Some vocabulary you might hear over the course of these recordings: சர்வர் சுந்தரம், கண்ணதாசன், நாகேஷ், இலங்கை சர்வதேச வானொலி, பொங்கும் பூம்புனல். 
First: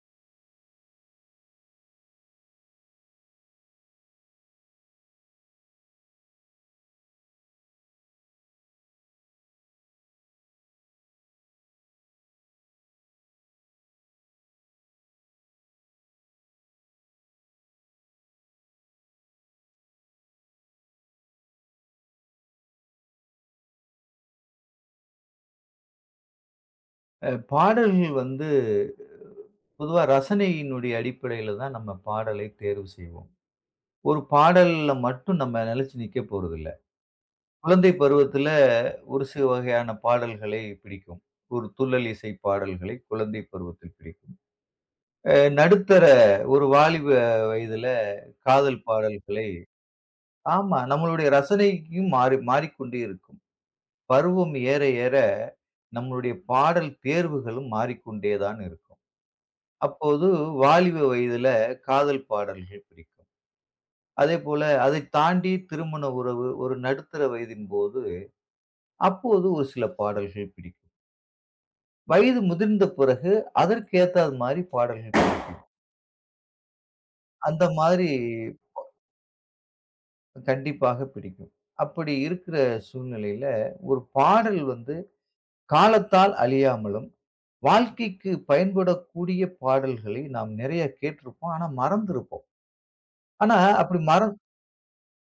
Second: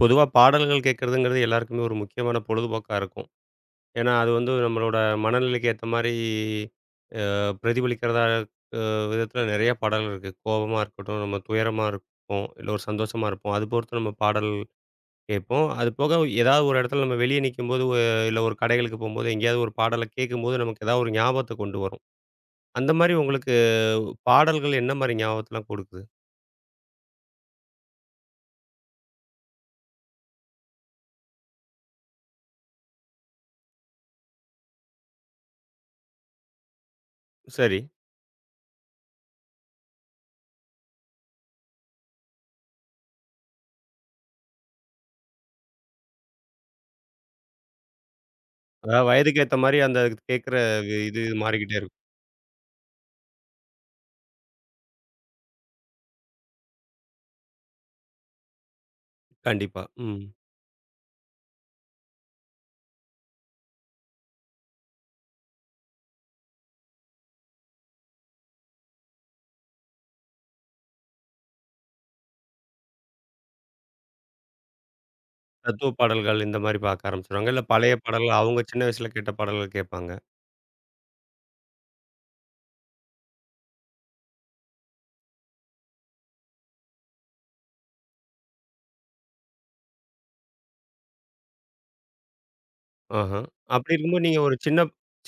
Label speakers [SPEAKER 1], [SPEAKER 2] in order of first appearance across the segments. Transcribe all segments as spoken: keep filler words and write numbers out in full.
[SPEAKER 1] பொதுவா பாடல்கள் கேட்கறதுங்கிறது எல்லாருக்குமே ஒரு முக்கியமான பொழுதுபோக்கா இருக்கும். ஏன்னா, அது வந்து நம்மளோட மனநிலைக்கு ஏத்த மாரி அ பிரதிபலிக்கிறதா அ விதத்தில நிறைய பாடல்கள் இருக்கு. கோவமா இருக்கட்டும், நம்ம துயரமா இருப்போம், இல்ல ஒரு சந்தோஷமா இருப்போம். அது பொறுத்து நம்ம பாடல் கேட்போம். அது போக ஏதாவது ஒரு இடத்துல நம்ம வெளியே நிக்கும்போது, ஒ இல்ல ஒரு கடைகளுக்கு போம்போது, எங்கேயாவது ஒரு பாடல கேட்கும்போது நமக்கு ஏதாவது ஒரு ஞாபகத்த கொண்டு வரும். அந்த மாரி உங்களுக்கு பாடல்கள் என்ன மாரி ஞாபகத்தலாம் கொடுக்குது?
[SPEAKER 2] அ பாடல்கள் வந்து பொதுவா ரசனையினுடைய அடிப்படையில தான் நம்ம பாடலை தேர்வு செய்வோம். ஒரு பாடல்ல மட்டும் நம்ம நிலைச்சு நிக்க போறதில்ல.
[SPEAKER 1] சரி.
[SPEAKER 2] குழந்தை பருவத்தில ஒரு சில வகையான பாடல்களை பிடிக்கும். ஒரு துள்ளல் இசை பாடல்களை குழந்தை பருவத்தில் பிடிக்கும். அ நடுத்தர ஒரு வாலிப வயதில காதல்
[SPEAKER 1] அதாவது வயதுக்கு
[SPEAKER 2] பாடல்களை
[SPEAKER 1] ஏத்த மாரி அந்த கேட்கிற
[SPEAKER 2] ஆமா,
[SPEAKER 1] இது இது
[SPEAKER 2] நம்மளுடைய
[SPEAKER 1] மாறிக்கிட்டே இருக்கும்.
[SPEAKER 2] ரசனைக்கும் மாறி மாறிக்கொண்டே இருக்கும். பருவம் ஏற ஏற நம்மளுடைய பாடல் தேர்வுகளும் மாறிக்கொண்டே தான் இருக்கும்.
[SPEAKER 1] கண்டிப்பா. ம்.
[SPEAKER 2] அப்போது வாலிப வயதில காதல் பாடல்கள் பிடிக்கும். அதேபோல அதைத் தாண்டி திருமண உறவு, ஒரு நடுத்தர வயதின் போது, அப்போது ஒரு சில பாடல்கள் பிடிக்கும். வயது முதிர்ந்த பிறகு அதற்கு ஏத்தாது மாரி பாடல்கள் பிடிக்கும்.
[SPEAKER 1] தத்துவ பாடல்கள் இந்த மாரி பார்க்க ஆரம்பிச்சுருவாங்க. இல்ல
[SPEAKER 2] அந்த
[SPEAKER 1] பழைய
[SPEAKER 2] மாதிரி
[SPEAKER 1] பாடல்கள் அவங்க சின்ன வயசுல கேட்ட பாடல்கள் கேட்பாங்க.
[SPEAKER 2] கண்டிப்பாக பிடிக்கும். அப்படி இருக்கிற சூழ்நிலையில, ஒரு பாடல் வந்து காலத்தால் அழியாமலும், வாழ்க்கைக்கு பயன்படக்கூடிய பாடல்களை நாம் நிறைய கேட்டிருப்போம். ஆனா மறந்திருப்போம்.
[SPEAKER 1] ஆஹா.
[SPEAKER 2] ஆனா
[SPEAKER 1] அப்படி
[SPEAKER 2] அப்படி மற
[SPEAKER 1] இருக்கும்போது நீங்க ஒரு சின்ன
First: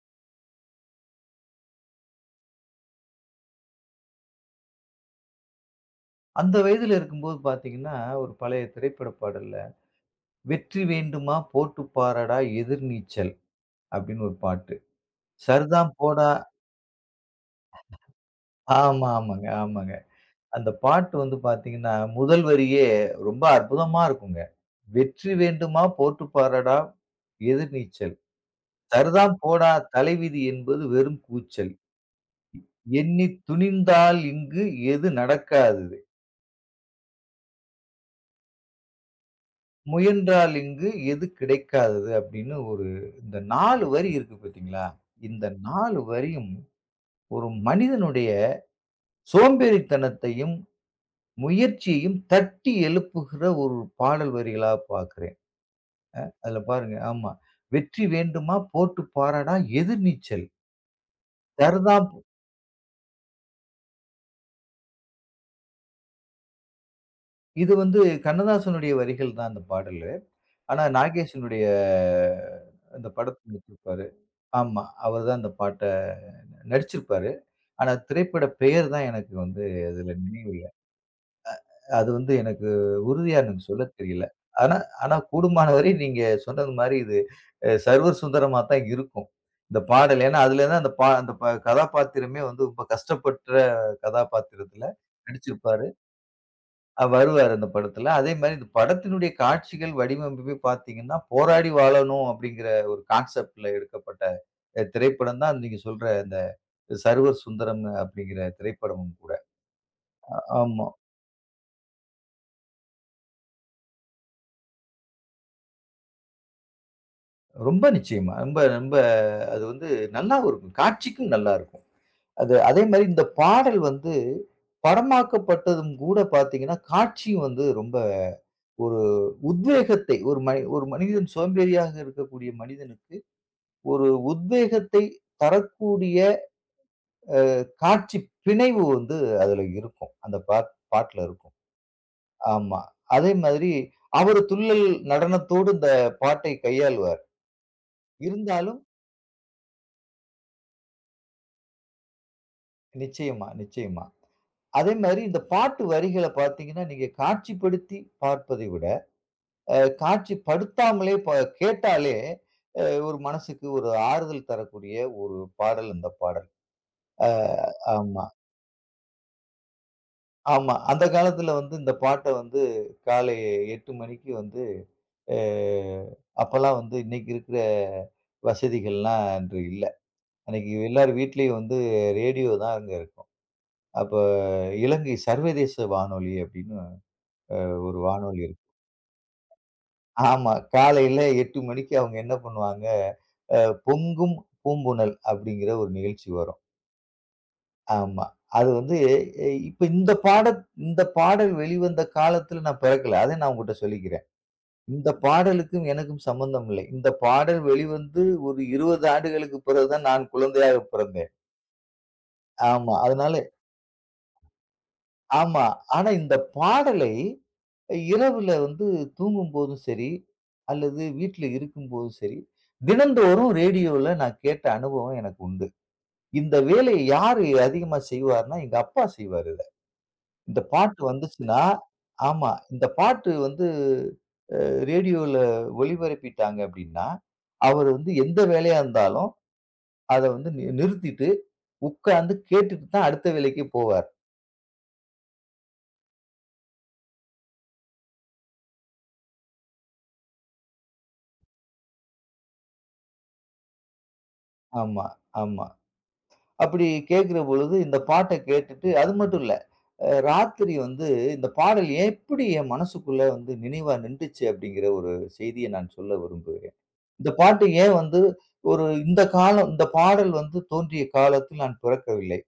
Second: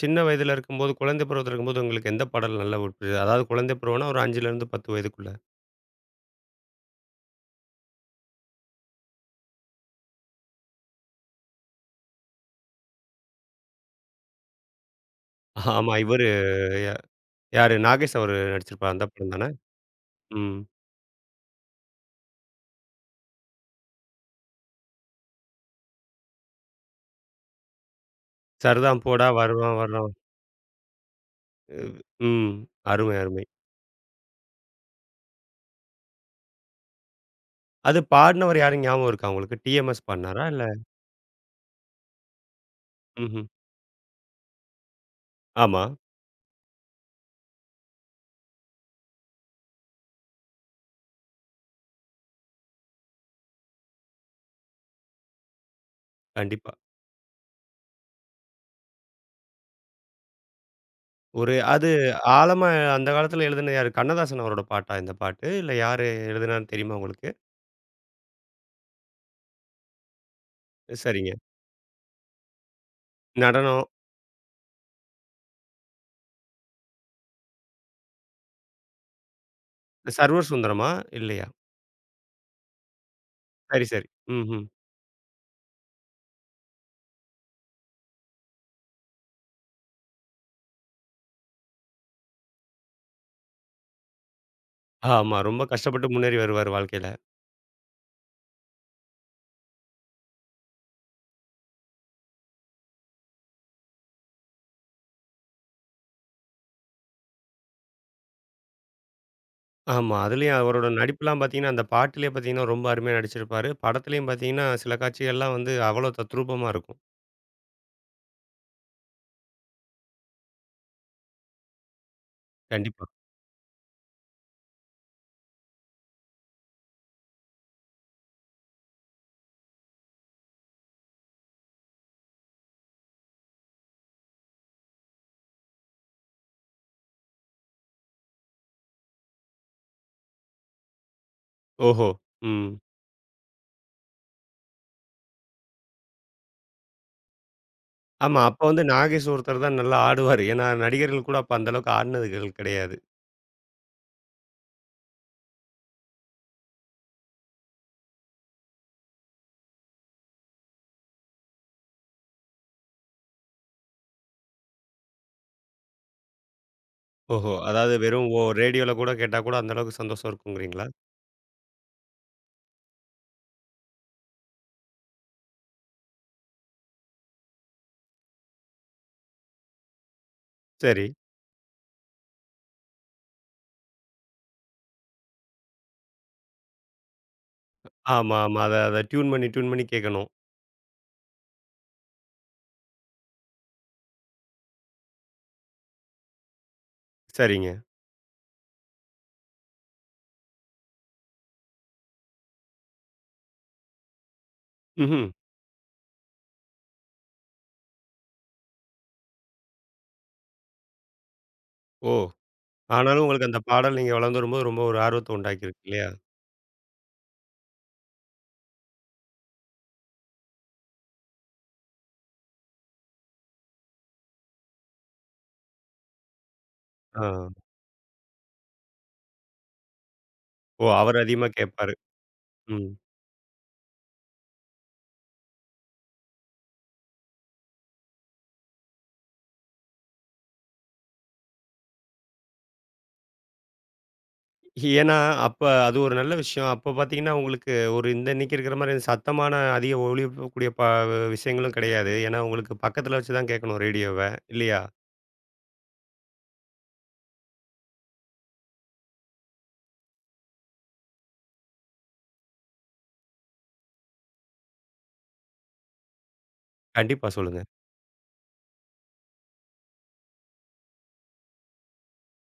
[SPEAKER 1] சின்ன வயதில இருக்கும்போது, குழந்தை பருவத்தில இருக்கும்போது உங்களுக்கு எந்த பாடல் நல்லா பிடிச்சது? அதாவது குழந்தை பருவம்னா ஒரு ஐஞ்சுலேருந்து பத்து வயதுக்குள்ள.
[SPEAKER 2] அந்த வயதில இருக்கும்போது பார்த்தீங்கன்னா, ஒரு பழைய திரைப்பட பாடல்ல, "வெற்றி வேண்டுமா போட்டு பாரடா எதிர்நீச்சல்" அப்படின்னு ஒரு பாட்டு. "சர்தாம்
[SPEAKER 1] ஆமா இவரு
[SPEAKER 2] போடா."
[SPEAKER 1] யா- யாரு நாகேஷ் அவரு நடிச்சிருப்பாரு அந்த
[SPEAKER 2] ஆமா,
[SPEAKER 1] படம்
[SPEAKER 2] ஆமாங்க,
[SPEAKER 1] தானே?
[SPEAKER 2] ஆமாங்க.
[SPEAKER 1] ம்.
[SPEAKER 2] அந்த பாட்டு வந்து பார்த்தீங்கன்னா, முதல் வரியே ரொம்ப அற்புதமா இருக்குங்க. "வெற்றி வேண்டுமா போட்டு பாரடா எதிர்நீச்சல்,
[SPEAKER 1] "சர்தான் போடா
[SPEAKER 2] சர்தாம் போடா
[SPEAKER 1] வருவான் வருவான்."
[SPEAKER 2] தலைவிதி என்பது வெறும் கூச்சல்,
[SPEAKER 1] ம். அருமை,
[SPEAKER 2] எண்ணித்
[SPEAKER 1] அருமை.
[SPEAKER 2] துணிந்தால் இங்கு எது நடக்காது."
[SPEAKER 1] அது பாடுனவர் யாருன்னு ஞாபகம் இருக்கா உங்களுக்கு? டி எம் எஸ் பாடுனாரா?
[SPEAKER 2] "முயன்றால்
[SPEAKER 1] இல்ல.
[SPEAKER 2] இங்கு எது கிடைக்காதது?" அப்படின்னு ஒரு இந்த
[SPEAKER 1] ம்ஹ்ம்.
[SPEAKER 2] நான்கு வரி இருக்கு பார்த்தீங்களா? இந்த
[SPEAKER 1] ஆமா.
[SPEAKER 2] நான்கு வரியும் ஒரு மனிதனுடைய சோம்பேறித்தனத்தையும், முயற்சியையும் தட்டி எழுப்புகிற ஒரு பாடல் வரிகளா பார்க்கிறேன். அதுல
[SPEAKER 1] கண்டிப்பா.
[SPEAKER 2] பாருங்க ஆமா. "வெற்றி வேண்டுமா போட்டு பாறடா எதிர்நீச்சல்
[SPEAKER 1] ஒரு அது
[SPEAKER 2] தருதாம்."
[SPEAKER 1] ஆழமா அந்த காலத்துல எழுதின யாரு? கண்ணதாசன் அவரோட பாட்டா இந்த பாட்டு? இல்ல யாரு எழுதுனான்னு தெரியுமா உங்களுக்கு?
[SPEAKER 2] இது வந்து கண்ணதாசனுடைய வரிகள் தான் அந்த பாடலு. ஆனா
[SPEAKER 1] சரிங்க.
[SPEAKER 2] நாகேஷினுடைய அந்த படத்துல
[SPEAKER 1] நடனம்.
[SPEAKER 2] வச்சிருப்பாரு. ஆமா. அவர் தான் அந்த பாட்ட நடிச்சிருப்பாரு. ஆனா, திரைப்பட பெயர் தான் எனக்கு வந்து அதுல
[SPEAKER 1] சர்வர்
[SPEAKER 2] நினைவில்ல.
[SPEAKER 1] சுந்தரமா? இல்லையா?
[SPEAKER 2] அது வந்து எனக்கு உறுதியா எனக்கு சொல்ல
[SPEAKER 1] சரி, சரி.
[SPEAKER 2] தெரியல.
[SPEAKER 1] ம்ஹ்ம்.
[SPEAKER 2] ஆனா ஆனா கூடுமானவரை நீங்க சொன்னது மாரி இது அ சர்வர் சுந்தரமா தான் இருக்கும். இந்த பாடல். ஏன்னா, அதுலதான் அந்த பா அந்த ப கதாபாத்திரமே வந்து ரொம்ப கஷ்டப்பட்ட கதாபாத்திரத்துல
[SPEAKER 1] ஆமா. ரொம்ப
[SPEAKER 2] நடிச்சிருப்பாரு.
[SPEAKER 1] கஷ்டப்பட்டு முன்னேறி வருவாரு
[SPEAKER 2] அ
[SPEAKER 1] வாழ்க்கையில.
[SPEAKER 2] வருவாரு அந்த படத்துல. அதே மாரி இந்த படத்தினுடைய காட்சிகள், வடிவமைப்பே பார்த்தீங்கன்னா, போராடி வாழணும் அப்படிங்கிற ஒரு கான்செப்ட்ல எடுக்கப்பட்ட அ திரைப்படம் தான் நீங்க சொல்ற அந்த சர்வர் சுந்தரம் அப்படிங்கிற திரைப்படமும் கூட.
[SPEAKER 1] ஆமா. அதுலயும் அவரோட
[SPEAKER 2] ஆமா.
[SPEAKER 1] நடிப்புலாம் பார்த்தீங்கன்னா, அந்த பாட்டுலயே பார்த்தீங்கன்னா, ரொம்ப அருமையா நடிச்சிருப்பாரு. படத்துலயும் பார்த்தீங்கன்னா, சில காட்சிகள்லாம் வந்து அவ்வளோ தத்ரூபமா இருக்கும்.
[SPEAKER 2] ரொம்ப நிச்சயமா. ரொம்ப ரொம்ப அது வந்து நல்லாவும் இருக்கும். காட்சிக்கும் நல்லா இருக்கும். அது அதே மாரி
[SPEAKER 1] கண்டிப்பா.
[SPEAKER 2] இந்த பாடல் வந்து படமாக்கப்பட்டதும் கூட பார்த்தீங்கன்னா, காட்சியும் வந்து ரொம்ப ஒரு உத்வேகத்தை ஒரு மனி ஒரு மனிதன் சோம்பேறியாக இருக்கக்கூடிய மனிதனுக்கு ஒரு உத்வேகத்தை தரக்கூடிய காட்சி பிணைவு வந்து அதுல இருக்கும். அந்த பாட் பாட்டுல இருக்கும்.
[SPEAKER 1] ஓஹோ! ம்.
[SPEAKER 2] ஆமா. அதே மாதிரி அவரு துள்ளல் நடனத்தோடு இந்த பாட்டை கையாளுவார்.
[SPEAKER 1] ஆமா. அப்ப வந்து
[SPEAKER 2] இருந்தாலும்
[SPEAKER 1] நாகேஷ் ஒருத்தர் தான் நல்லா ஆடுவாரு. ஏன்னா, நடிகர்கள் கூட அப்ப அந்த அளவுக்கு ஆடுனதுகள் கிடையாது.
[SPEAKER 2] நிச்சயமா, நிச்சயமா. அதே மாரி இந்த பாட்டு வரிகள பார்த்தீங்கன்னா, நீங்க காட்சிப்படுத்தி பார்ப்பதை விட, அ காட்சிப்படுத்தாமலே ப கேட்டாலே, அ ஒரு மனசுக்கு ஒரு ஆறுதல் தரக்கூடிய ஒரு பாடல் இந்த பாடல். அ
[SPEAKER 1] ஓஹோ! அதாவது
[SPEAKER 2] ஆமா,
[SPEAKER 1] வெறும் ஓ ரேடியோல கூட கேட்டா கூட அந்த அளவுக்கு சந்தோஷம்
[SPEAKER 2] ஆமா.
[SPEAKER 1] இருக்குங்கிறீங்களா?
[SPEAKER 2] அந்த காலத்தில வந்து இந்த பாட்ட வந்து காலை எட்டு மணிக்கு வந்து அ அப்பலாம் வந்து இன்னைக்கு இருக்கிற வசதிகள்லாம் அன்று இல்ல. அன்னைக்கு
[SPEAKER 1] சரி.
[SPEAKER 2] எல்லார் வீட்லயும் வந்து ரேடியோ தான் அங்க இருக்கும். அப்ப இலங்கை சர்வதேச வானொலி அப்படின்னு ஒரு
[SPEAKER 1] ஆமா,
[SPEAKER 2] வானொலி
[SPEAKER 1] ஆமா.
[SPEAKER 2] இருக்கு.
[SPEAKER 1] அத அத டியூன் பண்ணி, டியூன் பண்ணி கேட்கணும்.
[SPEAKER 2] ஆமா. காலையில எட்டு மணிக்கு அவங்க என்ன பண்ணுவாங்க, அ பொங்கும் பூம்புனல் அப்படிங்கிற ஒரு நிகழ்ச்சி வரும்.
[SPEAKER 1] சரிங்க.
[SPEAKER 2] ஆமா. அது வந்து அஹ், இப்ப இந்த பாடல் இந்த பாடல் வெளிவந்த காலத்துல நான் பிறக்கல. அத நான் உங்ககிட்ட சொல்லிக்கிறேன். இந்த
[SPEAKER 1] ம்ஹ்ம்.
[SPEAKER 2] பாடலுக்கும் எனக்கும் சம்பந்தம் இல்லை. இந்த பாடல் வெளிவந்து ஒரு இருபது ஆண்டுகளுக்கு பிறகு தான் நான் குழந்தையாக பிறந்தேன்.
[SPEAKER 1] ஓ!
[SPEAKER 2] ஆமா.
[SPEAKER 1] ஆனாலும்
[SPEAKER 2] அதனால
[SPEAKER 1] உங்களுக்கு அந்த பாடல் நீங்க வளர்ந்து வரும்போது ரொம்ப ஒரு ஆர்வத்த
[SPEAKER 2] ஆமா.
[SPEAKER 1] உண்டாக்கியிருக்கு இல்லையா?
[SPEAKER 2] ஆனா இந்த பாடலை இரவுல வந்து தூங்கும்போதும் சரி, அல்லது வீட்ல இருக்கும்போதும் சரி, தினந்தோறும் ரேடியோல நான் கேட்ட அனுபவம் எனக்கு உண்டு. இந்த வேலைய யாரு
[SPEAKER 1] ஆ.
[SPEAKER 2] அதிகமா செய்வார்ன்னா, எங்க அப்பா செய்வாரு இத. இந்த
[SPEAKER 1] ஓ!
[SPEAKER 2] பாட்டு
[SPEAKER 1] அவரு அதிகமா
[SPEAKER 2] வந்துச்சுன்னா
[SPEAKER 1] கேட்பாரு.
[SPEAKER 2] ஆமா. இந்த
[SPEAKER 1] ம்.
[SPEAKER 2] பாட்டு வந்து அ ரேடியோல ஒளிபரப்பிட்டாங்க அப்டின்னா, அவரு வந்து எந்த வேலையா இருந்தாலும், அத வந்து நி நிறுத்திட்டு உட்கார்ந்து கேட்டுட்டு தான் அடுத்த வேலைக்கே போவார்.
[SPEAKER 1] ஏன்னா, அப்ப அது ஒரு நல்ல விஷயம். அப்ப பார்த்தீங்கன்னா, உங்களுக்கு ஒரு இந்த இன்னைக்கு இருக்கிற மாரி சத்தமான அதிக ஒலிபரப்பக்கூடிய ப விஷயங்களும் கிடையாது. ஏன்னா, உங்களுக்கு பக்கத்துல வச்சு தான் கேட்கணும் ரேடியோவ. இல்லையா?
[SPEAKER 2] ஆமா, ஆமா. அப்படி கேட்கிற பொழுது இந்த பாட்ட கேட்டுட்டு அது மட்டும் இல்ல. அ ராத்திரி வந்து இந்த பாடல் எப்படி என் மனசுக்குள்ள வந்து நினைவா நின்றுச்சு அப்படிங்கிற ஒரு செய்திய நான் சொல்ல விரும்புகிறேன்.
[SPEAKER 1] கண்டிப்பா
[SPEAKER 2] இந்த
[SPEAKER 1] சொல்லுங்க.
[SPEAKER 2] பாட்டு ஏன் வந்து ஒரு இந்த காலம் இந்த பாடல் வந்து தோன்றிய காலத்தில் நான் பிறக்கவில்லை.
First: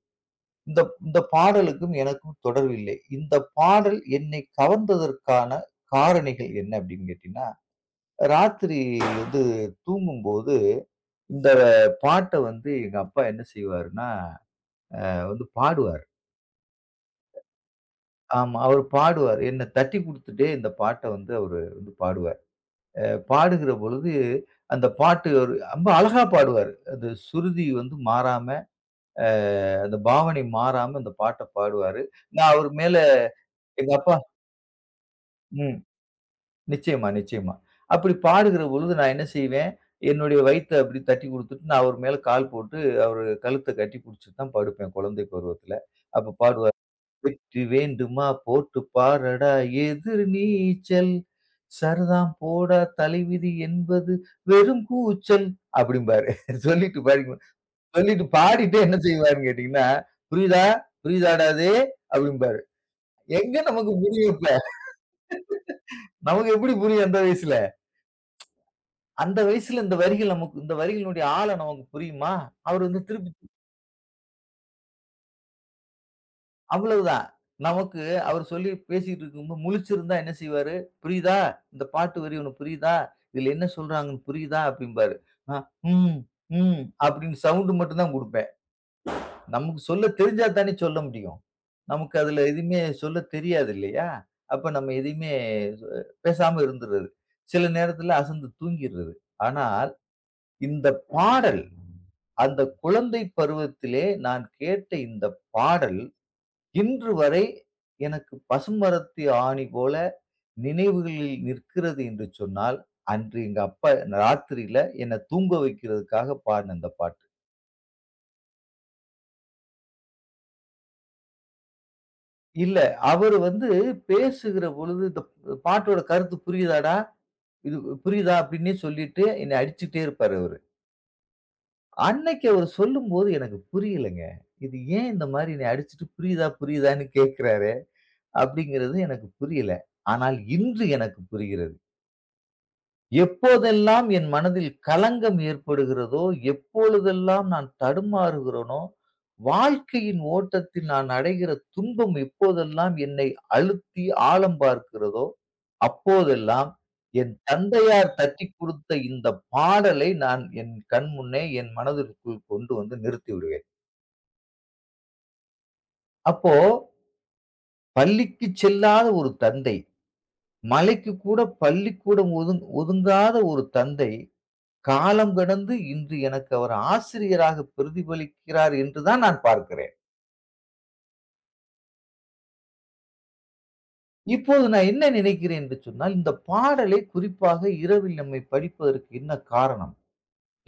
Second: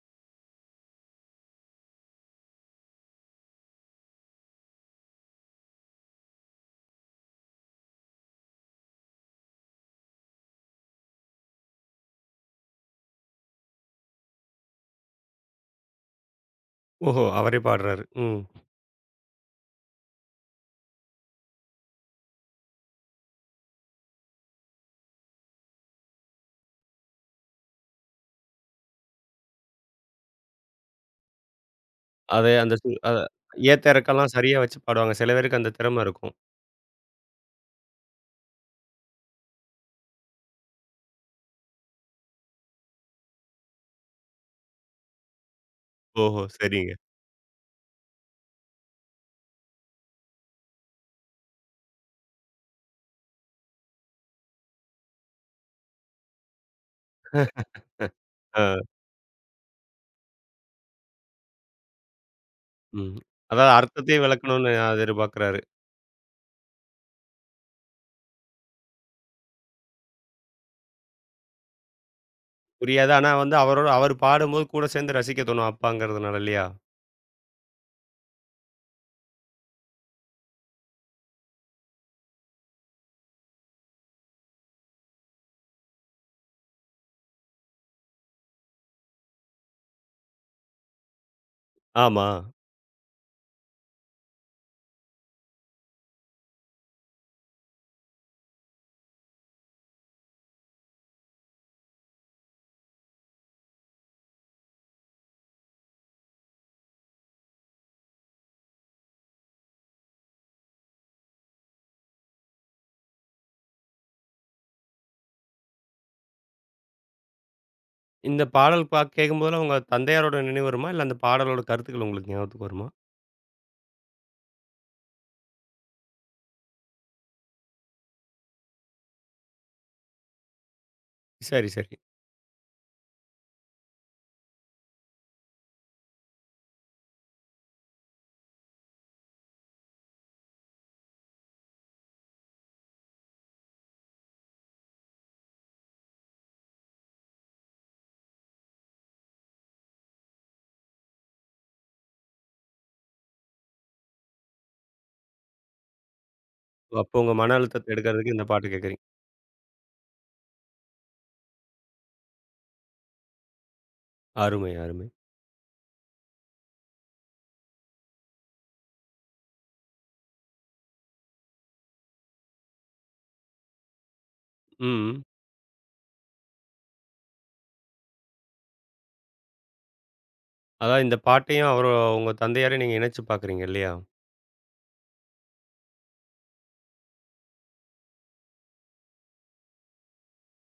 [SPEAKER 2] இந்த இந்த பாடலுக்கும் எனக்கும் தொடர்பில்லை. இந்த பாடல் என்னை கவர்ந்ததற்கான காரணிகள் என்ன அப்படின்னு கேட்டீங்கன்னா, ராத்திரி வந்து தூங்கும்போது இந்த பாட்ட வந்து எங்க அப்பா என்ன செய்வாருன்னா, வந்து பாடுவாரு.
[SPEAKER 1] ஓஹோ! அவரே பாடுறாரு. ம்.
[SPEAKER 2] ஆமா. அவரு பாடுவாரு. என்ன தட்டி குடுத்துட்டே இந்த பாட்ட வந்து அவரு வந்து பாடுவார். அ பாடுகிற பொழுது, அந்த பாட்டு ஒரு ரொம்ப அழகா பாடுவாரு. அந்த சுருதி வந்து மாறாம, அ அந்த பாவனை மாறாம அந்த பாட்ட பாடுவாரு.
[SPEAKER 1] அது
[SPEAKER 2] நான் அவரு
[SPEAKER 1] அந்த சு
[SPEAKER 2] மேல
[SPEAKER 1] அ ஏத்த
[SPEAKER 2] எங்க அப்பா
[SPEAKER 1] இறக்கம்லாம் சரியா வச்சு பாடுவாங்க. சில பேருக்கு அந்த
[SPEAKER 2] ம்.
[SPEAKER 1] திறமை இருக்கும்.
[SPEAKER 2] நிச்சயமா, நிச்சயமா. அப்படி பாடுகிற பொழுது நான் என்ன செய்வேன், என்னுடைய வயித்த அப்படி தட்டி குடுத்துட்டு, நான் அவரு மேல கால் போட்டு, அவரு கழுத்த கட்டி புடிச்சுட்டு தான் படுப்பேன், குழந்தை பருவத்துல. அப்ப
[SPEAKER 1] ஓஹோ!
[SPEAKER 2] பாடுவாரு.
[SPEAKER 1] சரிங்க.
[SPEAKER 2] வெற்றி வேண்டுமா போட்டு பாரடா எதிர் நீச்சல். சரதாம் போடா தலைவிதி என்பது வெறும் கூச்சல். அப்படிம்பாரு. சொல்லிட்டு பாருங்க. சொல்லிட்டு பாடிட்டு
[SPEAKER 1] அ,
[SPEAKER 2] என்ன செய்வாருன்னு கேட்டீங்கன்னா, புரியுதா? புரியுதாடா இது? அப்படிம்பாரு.
[SPEAKER 1] ம்.
[SPEAKER 2] எங்க
[SPEAKER 1] அதாவது
[SPEAKER 2] நமக்கு
[SPEAKER 1] அர்த்தத்தையும்
[SPEAKER 2] புரியும் இப்ப?
[SPEAKER 1] விளக்கணும்னு அது எதிர்பார்க்கிறாரு.
[SPEAKER 2] நமக்கு எப்படி புரியும் அந்த வயசுல? அந்த வயசுல இந்த வரிகள் நமக்கு இந்த வரிகளினுடைய ஆழம் நமக்கு புரியுமா? அவர் வந்து
[SPEAKER 1] புரியாது. ஆனா
[SPEAKER 2] திருப்பி
[SPEAKER 1] வந்து அவரோட அவர் பாடும்போது கூட சேர்ந்து ரசிக்க தோணும் அப்பாங்கிறதுனால இல்லையா?
[SPEAKER 2] அவ்வளவுதான். நமக்கு அவர் சொல்லி பேசிட்டு இருக்கும்போது முழிச்சிருந்தா என்ன செய்வாரு? "புரியுதா? இந்த பாட்டு வரி உனக்கு புரியுதா? இதுல என்ன சொல்றாங்கன்னு புரியுதா?" அப்படிம்பாரு. "ஆ, ம், ம்" அப்படின்னு சவுண்ட் மட்டும் தான் குடுப்பேன். நமக்கு சொல்ல தெரிஞ்சா தானே சொல்ல முடியும். நமக்கு
[SPEAKER 1] ஆமா.
[SPEAKER 2] அதுல எதுவுமே சொல்ல தெரியாது இல்லையா? அப்ப நம்ம எதையுமே சொ பேசாம இருந்துறது. சில நேரத்துல அசந்து தூங்கிர்றது. ஆனால் இந்த பாடல், அந்த குழந்தை பருவத்திலே நான் கேட்ட இந்த பாடல் இன்று வரை எனக்கு பசுமரத்து ஆணி போல நினைவுகளில் நிற்கிறது என்று சொன்னால், அன்று எங்க அப்பா ராத்திரியில என்ன தூங்க வைக்கிறதுக்காக பாடுன அந்த பாட்டு.
[SPEAKER 1] இந்த பாடல் பா கேட்கும்போதெல்லாம் உங்க தந்தையாரோட நினைவு வருமா? இல்ல அந்த பாடலோட கருத்துக்கள் உங்களுக்கு ஞாபகத்துக்கு
[SPEAKER 2] இல்ல,
[SPEAKER 1] வருமா?
[SPEAKER 2] அவரு வந்து பேசுகிற பொழுது இந்த பாட்டோட கருத்து புரியுதாடா? இது புரியுதா? அப்டின்னே சொல்லிட்டு என்ன அடிச்சுட்டே இருப்பாரு அவரு.
[SPEAKER 1] சரி, சரி.
[SPEAKER 2] அன்னைக்கு அவரு சொல்லும்போது எனக்கு புரியலங்க. இது ஏன் இந்த மாரி என்னைய அடிச்சுட்டு புரியுதா புரியுதான்னு கேட்கிறாரே? அப்டிங்கிறது எனக்கு புரியல. ஆனால் இன்று எனக்கு புரிகிறது. எப்போதெல்லாம் என் மனதில் கலங்கம் ஏற்படுகிறதோ, எப்பொழுதெல்லாம் நான் தடுமாறுகிறேனோ, வாழ்க்கையின் ஓட்டத்தில் நான் அடைகிற துன்பம் எப்போதெல்லாம் என்னை அழுத்தி ஆழம் பார்க்கிறதோ, அப்போதெல்லாம்
[SPEAKER 1] அப்போ உங்க
[SPEAKER 2] என்
[SPEAKER 1] மன அழுத்தத்த
[SPEAKER 2] தந்தையார்
[SPEAKER 1] எடுக்கிறதுக்கு இந்த
[SPEAKER 2] தட்டிக்
[SPEAKER 1] பாட்டு
[SPEAKER 2] குடுத்த
[SPEAKER 1] கேட்குறீங்க.
[SPEAKER 2] இந்த பாடலை நான் என் கண் முன்னே என் மனதிற்குள் கொண்டு வந்து நிறுத்திவிடுவேன்.
[SPEAKER 1] அருமை, அருமை.
[SPEAKER 2] அப்போ பள்ளிக்குச் செல்லாத ஒரு தந்தை, மலைக்குக் கூட பள்ளிக்கூடம் ஒதுங் ஒதுங்காத ஒரு தந்தை
[SPEAKER 1] ம்.
[SPEAKER 2] காலம் கடந்து இன்று எனக்கு அவர் ஆசிரியராக பிரதிபலிக்கிறார் என்றுதான் நான் பார்க்கிறேன்.
[SPEAKER 1] அதாவது இந்த பாட்டையும் அவரு உங்க தந்தையாரையும் நீங்க இணைச்சு பார்க்குறீங்க இல்லையா?
[SPEAKER 2] இப்போது நான் என்ன நினைக்கிறேன் என்று சொன்னால், இந்த பாடலை குறிப்பாக இரவில் நம்மை படிப்பதற்கு என்ன காரணம்?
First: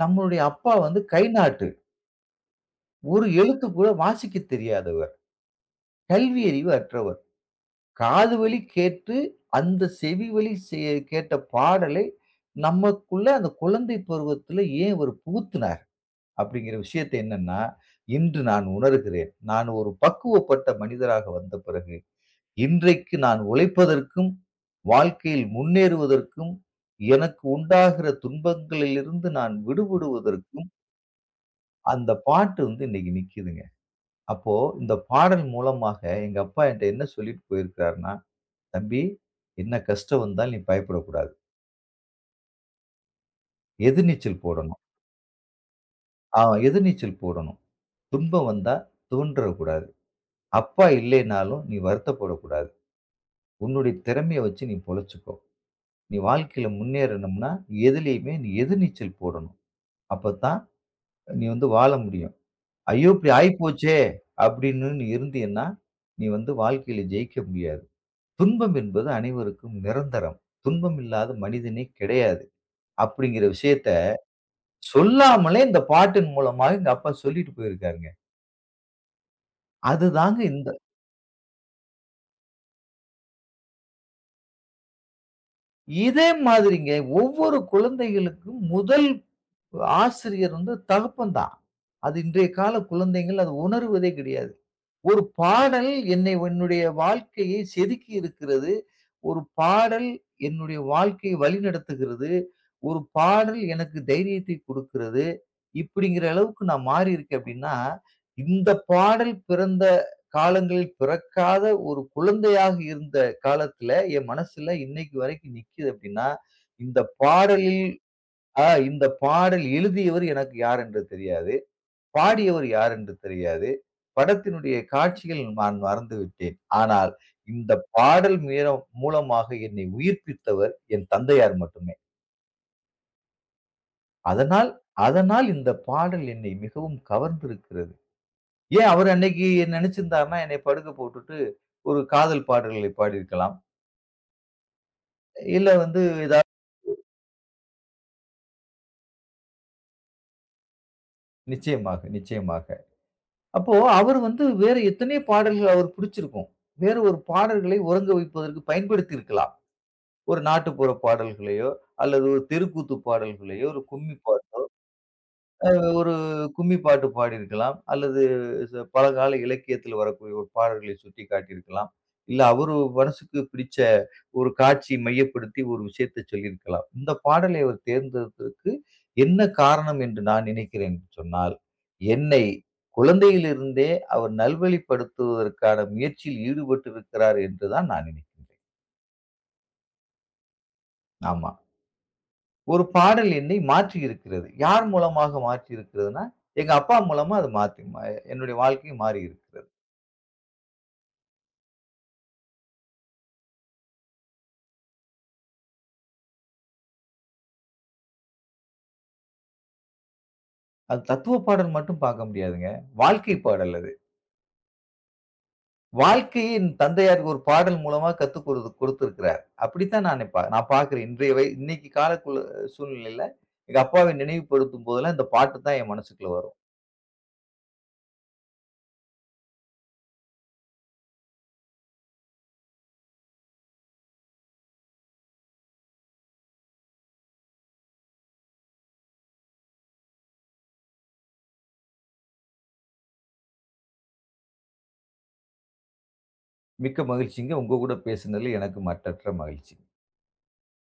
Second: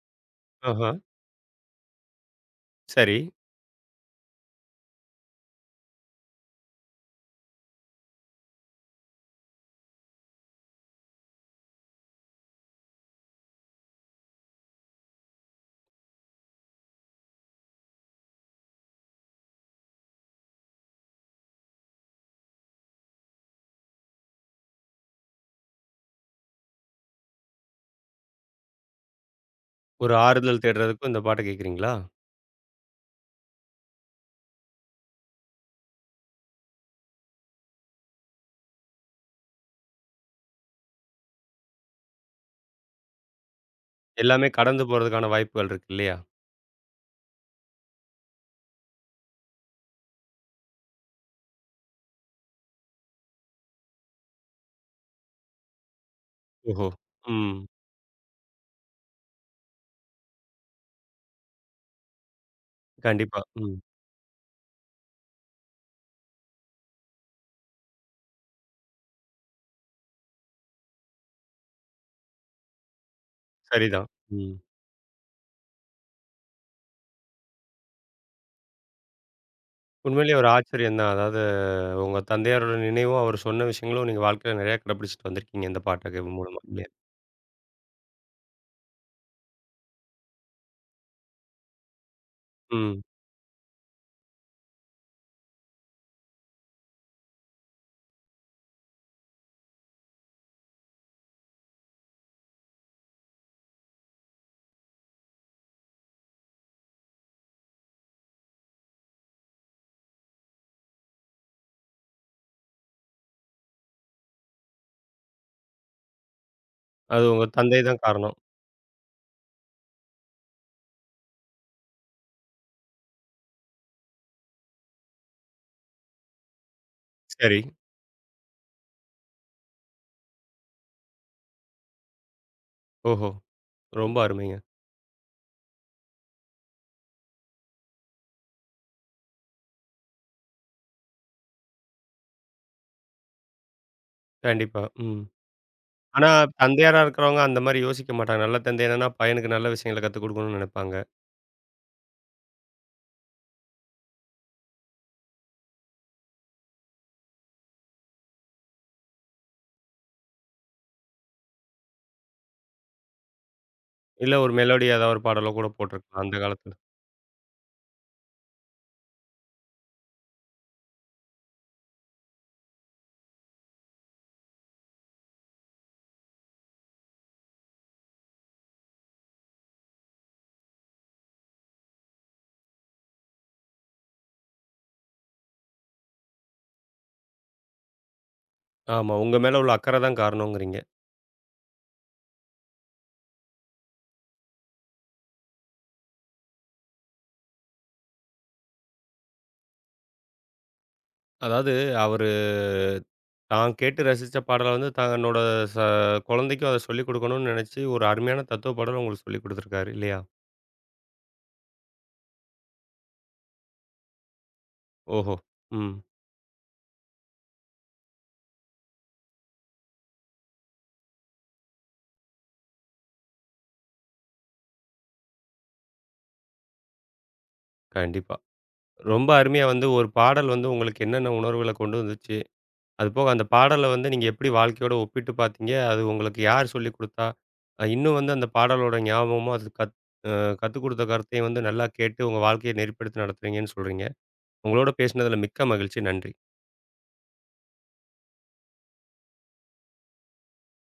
[SPEAKER 2] நம்மளுடைய அப்பா
[SPEAKER 1] ஆஹா.
[SPEAKER 2] வந்து கை நாட்டு.
[SPEAKER 1] சரி.
[SPEAKER 2] ஒரு எழுத்து கூட வாசிக்கத் தெரியாதவர். கல்வி அறிவு அற்றவர். காது வழி கேட்டு, அந்த செவி வழி செ கேட்ட பாடலை நமக்குள்ள அந்த குழந்தை பருவத்தில ஏன் அவர் புகுத்துனார்? அப்படிங்கிற விஷயத்தை என்னன்னா, இன்று நான் உணர்கிறேன். நான் ஒரு பக்குவப்பட்ட மனிதராக வந்த பிறகு, இன்றைக்கு நான் உழைப்பதற்கும், வாழ்க்கையில் முன்னேறுவதற்கும், எனக்கு உண்டாகிற துன்பங்களிலிருந்து நான்
[SPEAKER 1] ஒரு ஆறுதல்
[SPEAKER 2] விடுபடுவதற்கும்,
[SPEAKER 1] தேடுறதுக்கும் இந்த பாட்ட கேட்குறீங்களா?
[SPEAKER 2] அந்த பாட்டு வந்து இன்னைக்கு நிக்குதுங்க. அப்போ இந்த பாடல் மூலமாக எங்க அப்பா என்ட்ட என்ன சொல்லிட்டு போயிருக்கிறார்ன்னா, "தம்பி, என்ன கஷ்டம் வந்தாலும் நீ பயப்படக்கூடாது. எதிர்நீச்சல்
[SPEAKER 1] எல்லாமே
[SPEAKER 2] போடணும்.
[SPEAKER 1] கடந்து போறதுக்கான வாய்ப்புகள் இருக்கு இல்லையா?
[SPEAKER 2] ஆ எதிர்நீச்சல் போடணும். துன்பம் வந்தா துவண்டறக்கூடாது." அப்பா இல்லைனாலும் நீ வருத்தப்படக்கூடாது. உன்னுடைய திறமைய வச்சு நீ பொழச்சுக்கோ. நீ வாழ்க்கையில
[SPEAKER 1] ஓஹோ!
[SPEAKER 2] முன்னேறணும்னா,
[SPEAKER 1] ம்.
[SPEAKER 2] எதுலயுமே நீ எதிர்நீச்சல் போடணும். அப்பத்தான் நீ வந்து வாழ முடியும். ஐயோ! இப்படி
[SPEAKER 1] கண்டிப்பா. ம்.
[SPEAKER 2] ஆயிப்போச்சே! அப்படின்னு நீ இருந்தீன்னா, நீ வந்து வாழ்க்கையில ஜெயிக்க முடியாது. துன்பம் என்பது அனைவருக்கும் நிரந்தரம். துன்பம் இல்லாத மனிதனே கிடையாது. அப்படிங்கிற விஷயத்த
[SPEAKER 1] சரிதான். ம்.
[SPEAKER 2] சொல்லாமலே இந்த பாட்டின் மூலமா எங்க அப்பா சொல்லிட்டு போயிருக்காருங்க.
[SPEAKER 1] உண்மையிலேயே
[SPEAKER 2] அதுதாங்க
[SPEAKER 1] ஒரு
[SPEAKER 2] இந்த
[SPEAKER 1] ஆச்சரியம் தான். அதாவது உங்க தந்தையாரோட நினைவும், அவர் சொன்ன விஷயங்களும் நீங்க வாழ்க்கையில நிறையா கடைப்பிடிச்சுட்டு வந்திருக்கீங்க இந்த பாட்ட
[SPEAKER 2] இதே
[SPEAKER 1] கேட்கும் மூலமா இல்லையா?
[SPEAKER 2] மாதிரிங்க ஒவ்வொரு குழந்தைகளுக்கும் முதல் ஆசிரியர் வந்து தகப்பன் தான். அது இன்றைய கால
[SPEAKER 1] ம்.
[SPEAKER 2] குழந்தைகள் அது உணருவதே கிடையாது. ஒரு பாடல் என்னை என்னுடைய வாழ்க்கையை செதுக்கி இருக்கிறது. ஒரு பாடல் என்னுடைய வாழ்க்கையை வழிநடத்துகிறது. ஒரு பாடல் எனக்கு தைரியத்தை குடுக்கிறது. இப்படிங்கிற அளவுக்கு நான் மாறியிருக்கேன் அப்படின்னா, இந்த பாடல் பிறந்த காலங்களில் பிறக்காத ஒரு குழந்தையாக இருந்த காலத்துல என் மனசுல இன்னைக்கு வரைக்கும் நிக்குது அப்படின்னா, இந்த
[SPEAKER 1] அது உங்க தந்தை
[SPEAKER 2] பாடலில்
[SPEAKER 1] தான் காரணம்.
[SPEAKER 2] ஆ இந்த பாடல் எழுதியவர் எனக்கு யார் என்று தெரியாது. பாடியவர் யார் என்று தெரியாது. படத்தினுடைய காட்சிகள் நான் மறந்து விட்டேன். ஆனால்
[SPEAKER 1] சரி.
[SPEAKER 2] இந்த பாடல் மீரம் மூலமாக என்னை உயிர்ப்பித்தவர் என் தந்தையார் மட்டுமே.
[SPEAKER 1] ஓஹோ! ரொம்ப அருமைங்க.
[SPEAKER 2] அதனால் அதனால் இந்த பாடல் என்னை மிகவும் கவர்ந்திருக்கிறது. ஏன் அவர் அன்னைக்கு என்ன நினைச்சிருந்தாருன்னா, என்னை படுக்க போட்டுட்டு ஒரு காதல் பாடல்களை பாடியிருக்கலாம்.
[SPEAKER 1] கண்டிப்பா. ம்.
[SPEAKER 2] இல்ல வந்து
[SPEAKER 1] ஆனா
[SPEAKER 2] ஏதாவது
[SPEAKER 1] தந்தையாரா இருக்கிறவங்க அந்த மாரி யோசிக்க மாட்டாங்க. நல்ல தந்தை என்னன்னா பையனுக்கு நல்ல விஷயங்கள கத்துக் குடுக்கணும்னு நினைப்பாங்க.
[SPEAKER 2] நிச்சயமாக, நிச்சயமாக. அப்போ அவரு வந்து வேற எத்தனையோ பாடல்கள் அவருக்கு பிடிச்சிருக்கும். வேற ஒரு பாடல்களை உறங்க வைப்பதற்கு பயன்படுத்தி இருக்கலாம். ஒரு நாட்டுப்புற பாடல்களையோ, அல்லது ஒரு தெருக்கூத்து பாடல்களையோ, ஒரு கும்மி
[SPEAKER 1] இல்ல
[SPEAKER 2] பாட்
[SPEAKER 1] ஒரு மெலோடி ஏதாவது ஒரு பாடலோ கூட
[SPEAKER 2] அ ஒரு
[SPEAKER 1] போட்டிருக்கலாம் அந்த காலத்துல.
[SPEAKER 2] கும்மி பாட்டு பாடியிருக்கலாம். அல்லது ச பழங்கால இலக்கியத்துல வரக்கூடிய ஒரு பாடல்களை சுட்டிக்காட்டியிருக்கலாம். இல்ல அவரு மனசுக்கு பிடிச்ச ஒரு காட்சியை மையப்படுத்தி ஒரு விஷயத்தை சொல்லியிருக்கலாம். இந்த பாடலை அவர் தேர்ந்தெடுத்ததற்கு என்ன காரணம் என்று நான் நினைக்கிறேன் என்று சொன்னால், என்னை குழந்தையிலிருந்தே அவர் நல்வழிப்படுத்துவதற்கான முயற்சியில் ஈடுபட்டிருக்கிறார் என்று தான் நான் நினைக்கின்றேன்.
[SPEAKER 1] ஆமா. உங்க மேல உள்ள அக்கறை தான் காரணம்ங்கிறீங்க.
[SPEAKER 2] ஆமா. ஒரு பாடல் என்னை மாற்றியிருக்கிறது. யார் மூலமாக மாற்றியிருக்கிறதுன்னா, எங்க அப்பா மூலமா அது மாத்தி ம என்னுடைய வாழ்க்கை மாறியிருக்கிறது.
[SPEAKER 1] அதாவது, அவரு தான் கேட்டு ரசிச்ச பாடல வந்து தன்னோட ச குழந்தைக்கும் அத சொல்லிக் குடுக்கணும்னு நெனச்சு, ஒரு அருமையான தத்துவ பாடல உங்களுக்கு சொல்லிக் குடுத்துருக்காரு இல்லையா?
[SPEAKER 2] அது தத்துவ பாடல் மட்டும் பார்க்க முடியாதுங்க. வாழ்க்கை பாடல் அது.
[SPEAKER 1] ஓஹோ! ம்.
[SPEAKER 2] வாழ்க்கையை என் தந்தையார் ஒரு பாடல் மூலமா கத்துக் கொடுத்து கொடுத்திருக்கிறார். அப்படித்தான் நான் பா நான் பார்க்கிறேன். இன்றைய வய இன்னைக்கு காலக்குள்ள சூழ்நிலையில, எங்க அப்பாவை நினைவுபடுத்தும் போதெல்லாம் இந்த பாட்டு தான் என் மனசுக்குள்ள வரும்.
[SPEAKER 1] கண்டிப்பா. ரொம்ப அருமையா வந்து ஒரு பாடல் வந்து உங்களுக்கு என்னென்ன உணர்வுகள கொண்டு வந்துச்சு? அதுபோக அந்த பாடல வந்து நீங்க எப்படி வாழ்க்கையோட ஒப்பிட்டு பார்த்தீங்க? அது உங்களுக்கு யார் சொல்லிக் குடுத்தா? அ இன்னும் வந்து அந்த பாடலோட ஞாபகமும், அது கத் அ கத்துக் குடுத்த கருத்தையும் வந்து நல்லா கேட்டு உங்க வாழ்க்கைய நெறிப்படுத்தி நடத்துறீங்கன்னு சொல்றீங்க. உங்களோட பேசினதுல மிக்க மகிழ்ச்சி. நன்றி.
[SPEAKER 2] மிக்க மகிழ்ச்சிங்க. உங்க கூட பேசுனதுல எனக்கு மட்டற்ற மகிழ்ச்சி.